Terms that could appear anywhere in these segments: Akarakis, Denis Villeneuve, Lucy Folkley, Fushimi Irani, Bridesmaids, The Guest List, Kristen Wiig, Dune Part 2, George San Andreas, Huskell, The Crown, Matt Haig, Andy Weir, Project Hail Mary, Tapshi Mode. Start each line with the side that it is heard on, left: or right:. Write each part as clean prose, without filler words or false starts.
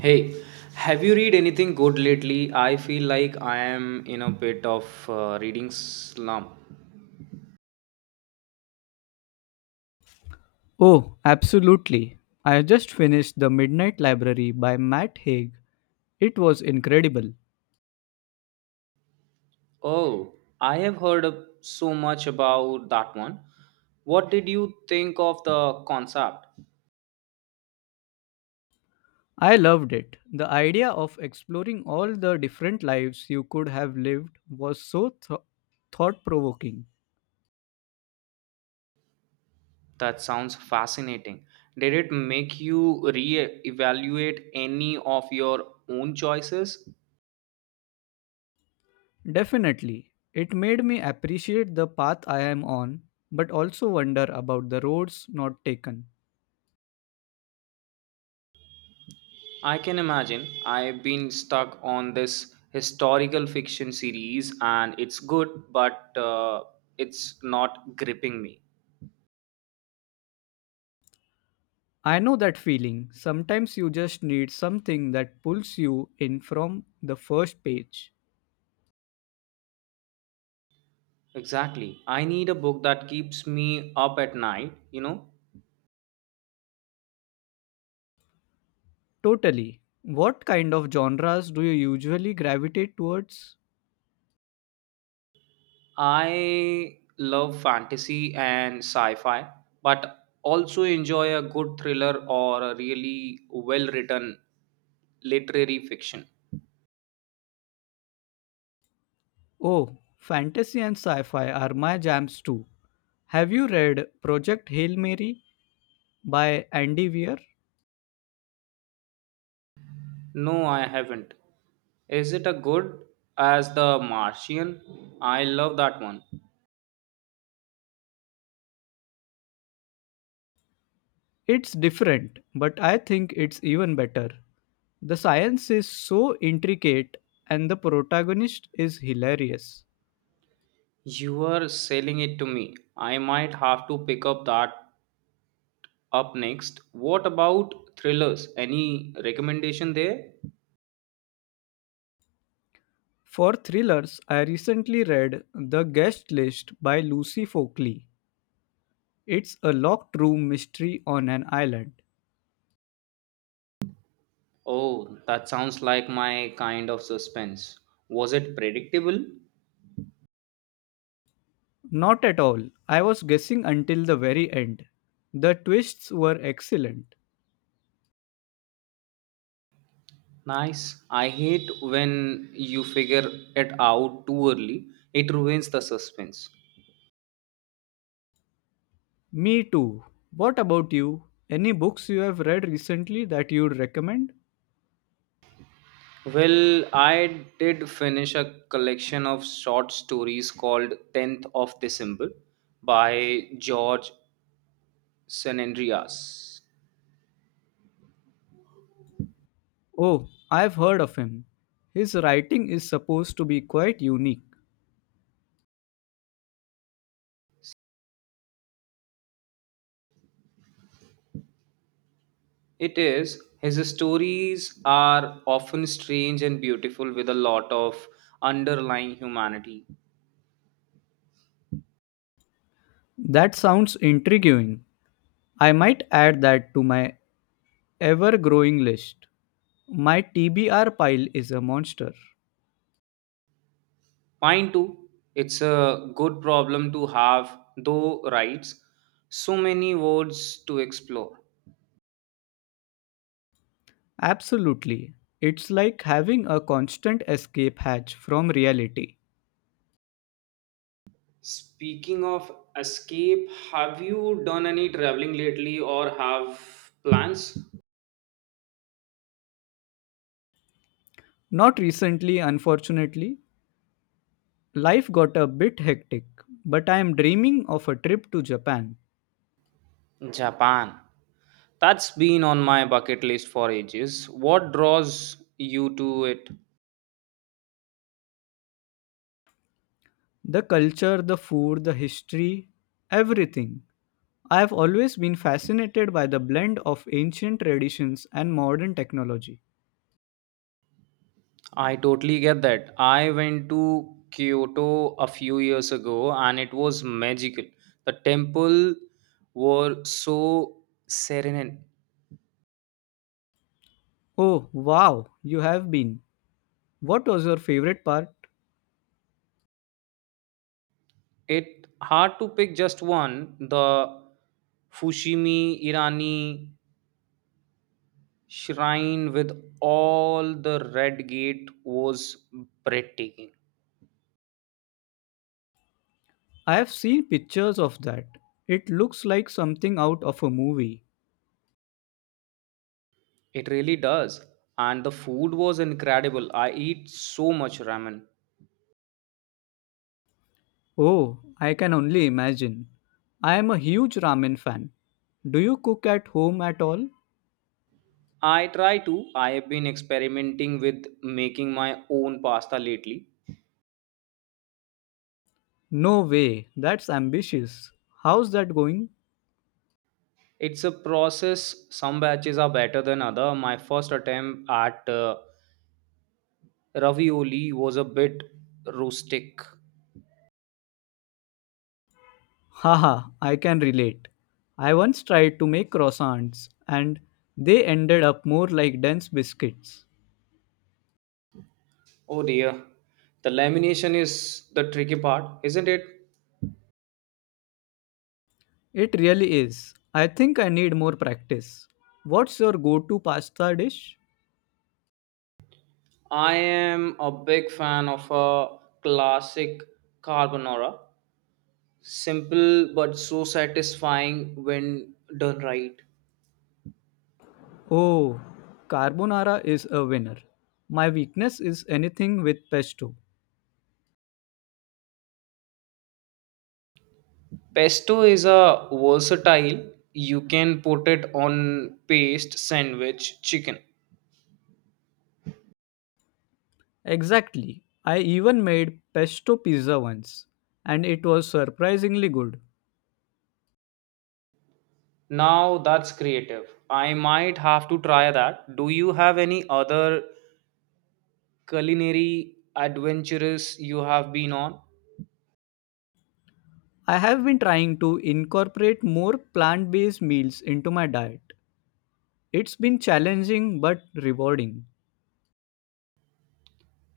right: Hey, have you read anything good lately? I feel like I am in a bit of reading slump.
left: Oh, absolutely. I just finished The Midnight Library by Matt Haig. It was incredible.
right: Oh, I have so much about that one. What did you think of the concept?
left: I loved it. The idea of exploring all the different lives you could have lived was so thought provoking.
right: That sounds fascinating. Did it make you re-evaluate any of your own choices?
left: Definitely. It made me appreciate the path I am on, but also wonder about the roads not taken.
right: I can imagine. I've been stuck on this historical fiction series and it's good, but it's not gripping me.
left: I know that feeling. Sometimes you just need something that pulls you in from the first page.
right: Exactly. I need a book that keeps me up at night.
left: Totally. What kind of genres do you usually gravitate towards?
right: I love fantasy and sci fi, but also enjoy a good thriller or a really well written literary fiction.
left: Oh, fantasy and sci fi are my jams too. Have you read Project Hail Mary by Andy Weir?
right: No, I haven't. Is it a good as The Martian? I love that one.
left: It's different, but I think it's even better. The science is so intricate and the protagonist is hilarious.
right: You are selling it to me. I might have to pick up that up next. What about thrillers? Any recommendation there?
left: For thrillers, I recently read The Guest List by Lucy Folkley. It's a locked room mystery on an island.
right: Oh, that sounds like my kind of suspense. Was it predictable?
left: Not at all. I was guessing until the very end. The twists were excellent.
right: Nice. I hate when you figure it out too early. It ruins the suspense.
left: Me too. What about you? Any books you have read recently that you'd recommend?
right: Well, I did finish a collection of short stories called 10th of December by George San Andreas.
left: Oh, I've heard of him. His writing is supposed to be quite unique.
right: It is, his stories are often strange and beautiful with a lot of underlying humanity.
left: That sounds intriguing. I might add that to my ever growing list. My TBR pile is a monster.
right: Mine too, it's a good problem to have, though, writes so many words to explore.
left: Absolutely. It's like having a constant escape hatch from reality.
right: Speaking of escape, have you done any traveling lately or have plans?
left: Not recently, unfortunately. Life got a bit hectic, but I am dreaming of a trip to Japan.
right: Japan. That's been on my bucket list for ages. What draws you to it?
left: The culture, the food, the history, everything. I have always been fascinated by the blend of ancient traditions and modern technology.
right: I totally get that. I went to Kyoto a few years ago and it was magical. The temple were so serene.
left: Oh, wow, you have been. What was your favorite part?
right: It hard to pick just one. The Fushimi Irani shrine with all the red gate was breathtaking.
left: I have seen pictures of that. It looks like something out of a movie.
right: It really does. And the food was incredible. I eat so much ramen.
left: Oh, I can only imagine. I am a huge ramen fan. Do you cook at home at all?
right: I try to. I have been experimenting with making my own pasta lately.
left: No way, that's ambitious. How's that going?
right: It's a process. Some batches are better than other. My first attempt at ravioli was a bit rustic.
left: Haha, I can relate. I once tried to make croissants and they ended up more like dense biscuits.
right: Oh dear. The lamination is the tricky part, isn't it?
left: It really is. I think I need more practice. What's your go to pasta dish?
right: I am a big fan of a classic carbonara. Simple but so satisfying when done right.
left: Oh, carbonara is a winner. My weakness is anything with pesto.
right: Pesto is a versatile. You can put it on paste, sandwich, chicken.
left: Exactly. I even made pesto pizza once, and it was surprisingly good.
right: Now that's creative. I might have to try that. Do you have any other culinary adventures you have been on?
left: I have been trying to incorporate more plant based meals into my diet. It's been challenging but rewarding.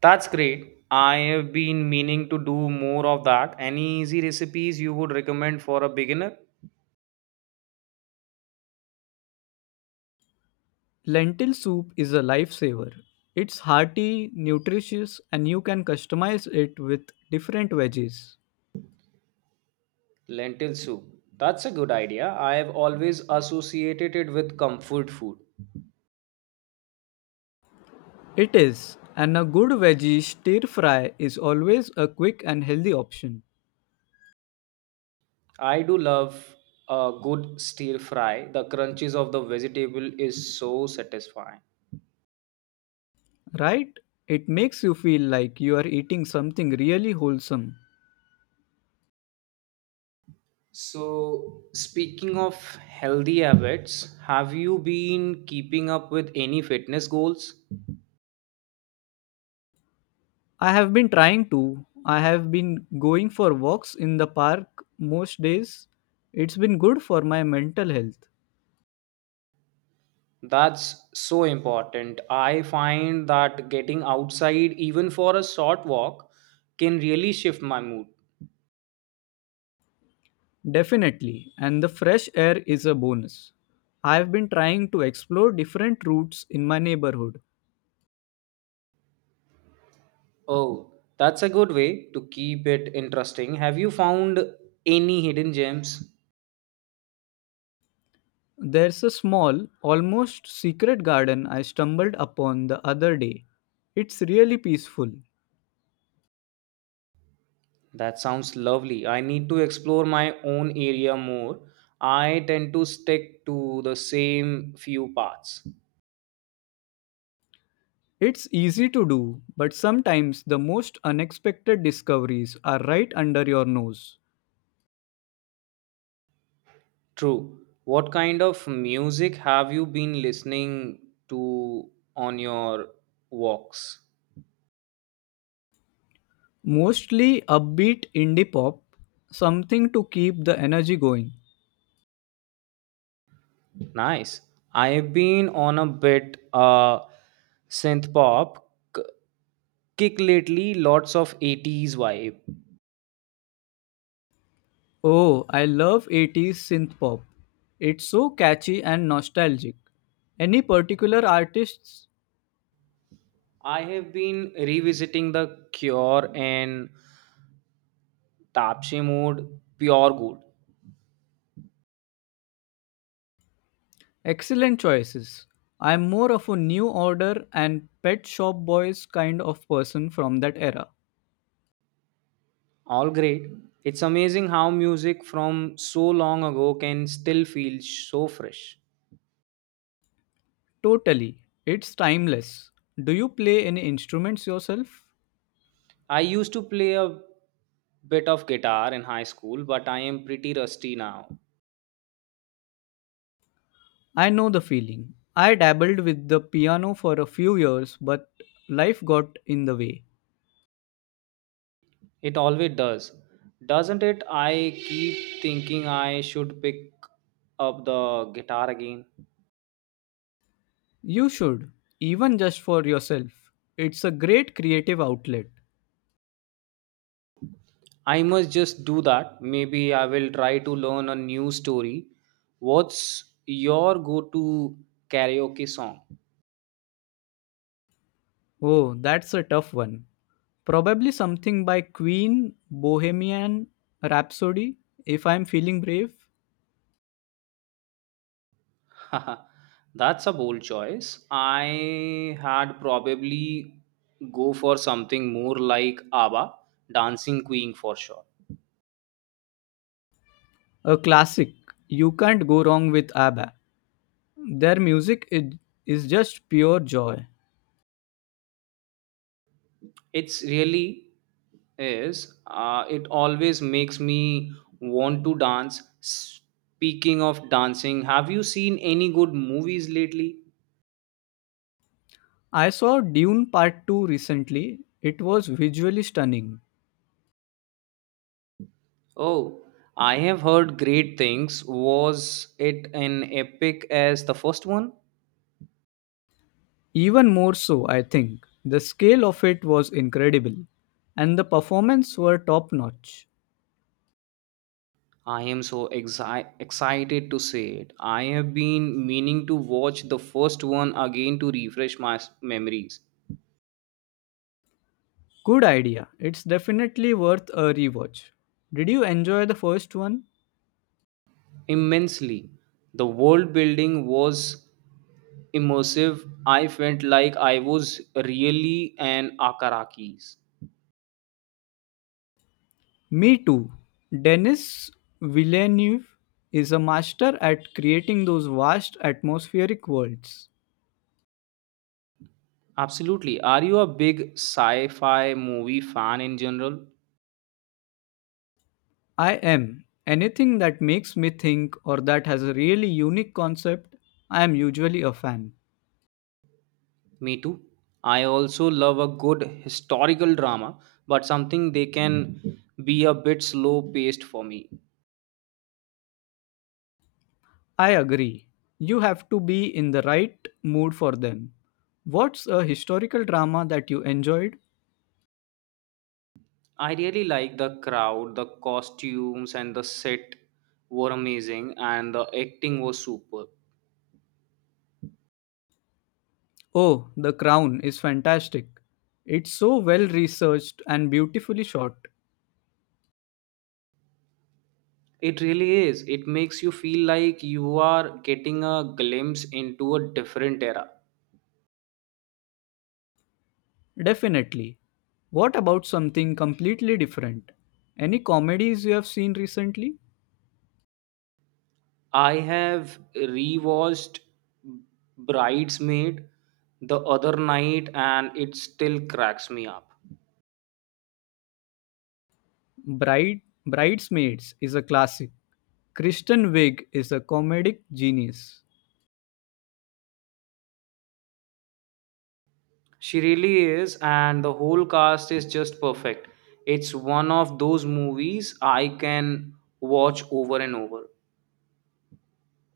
right: That's great. I have been meaning to do more of that. Any easy recipes you would recommend for a beginner?
left: Lentil soup is a lifesaver. It's hearty, nutritious, and you can customize it with different veggies.
right: Lentil soup. That's a good idea. I have always associated it with comfort food.
left: It is, and a good veggie stir fry is always a quick and healthy option.
right: I do love a good stir fry. The crunches of the vegetable is so satisfying.
left: Right? It makes you feel like you are eating something really wholesome.
right: So, speaking of healthy habits, have you been keeping up with any fitness goals?
left: I have been trying to. I have been going for walks in the park most days. It's been good for my mental health.
right: That's so important. I find that getting outside, even for a short walk, can really shift my mood.
left: Definitely. And the fresh air is a bonus. I have been trying to explore different routes in my neighborhood.
right: Oh, that's a good way to keep it interesting. Have you found any hidden gems?
left: There's a small, almost secret garden I stumbled upon the other day. It's really peaceful.
right: That sounds lovely. I need to explore my own area more. I tend to stick to the same few paths.
left: It's easy to do, but sometimes the most unexpected discoveries are right under your nose.
right: True. What kind of music have you been listening to on your walks?
left: Mostly upbeat indie pop, something to keep the energy going.
right: Nice. I've been on a bit synth pop k- kick lately, lots of 80s vibe.
left: Oh, I love 80s synth pop. It's so catchy and nostalgic. Any particular artists?
right: I have been revisiting The Cure and Tapshi Mode, Pure Good.
left: Excellent choices. I'm more of a new order and pet shop boys kind of person from that era.
right: All great. It's amazing how music from so long ago can still feel so fresh.
left: Totally. It's timeless. Do you play any instruments yourself?
right: I used to play a bit of guitar in high school, but I am pretty rusty now.
left: I know the feeling. I dabbled with the piano for a few years, but life got in the way.
right: It always does. Doesn't it? I keep thinking I should pick up the guitar again.
left: You should, even just for yourself. It's a great creative outlet.
right: I must just do that. Maybe I will try to learn a new story. What's your go to karaoke song?
left: Oh, that's a tough one. Probably something by Queen, Bohemian Rhapsody, if I'm feeling brave.
right: That's a bold choice. I had probably go for something more like ABBA, Dancing Queen for sure.
left: A classic. You can't go wrong with ABBA. Their music is just pure joy.
right: It's really is it always makes me want to dance. Speaking of dancing, have you seen any good movies lately?
left: I saw Dune Part 2 recently. It was visually stunning.
right: Oh, I have heard great things. Was it an epic as the first one?
left: Even more so, I think. The scale of it was incredible, and the performance were top notch.
right: I am so excited to see it. I have been meaning to watch the first one again to refresh my memories.
left: Good idea. It's definitely worth a rewatch. Did you enjoy the first one?
right: Immensely, the world building was immersive. I felt like I was really an Akarakis.
left: Me too. Denis Villeneuve is a master at creating those vast atmospheric worlds.
right: Absolutely. Are you a big sci fi movie fan in general?
left: I am. Anything that makes me think or that has a really unique concept, I am usually a fan.
right: Me too. I also love a good historical drama, but something they can be a bit slow paced for me.
left: I agree. You have to be in the right mood for them. What's a historical drama that you enjoyed?
right: I really like the crowd, the costumes, and the set were amazing, and the acting was super.
left: Oh, The Crown is fantastic. It's so well researched and beautifully shot.
right: It really is. It makes you feel like you are getting a glimpse into a different era.
left: Definitely. What about something completely different? Any comedies you have seen recently?
right: I have rewatched Bridesmaid the other night and it still cracks me up.
left: Bridesmaids is a classic. Kristen Wiig is a comedic genius.
right: She really is, and the whole cast is just perfect. It's one of those movies I can watch over and over.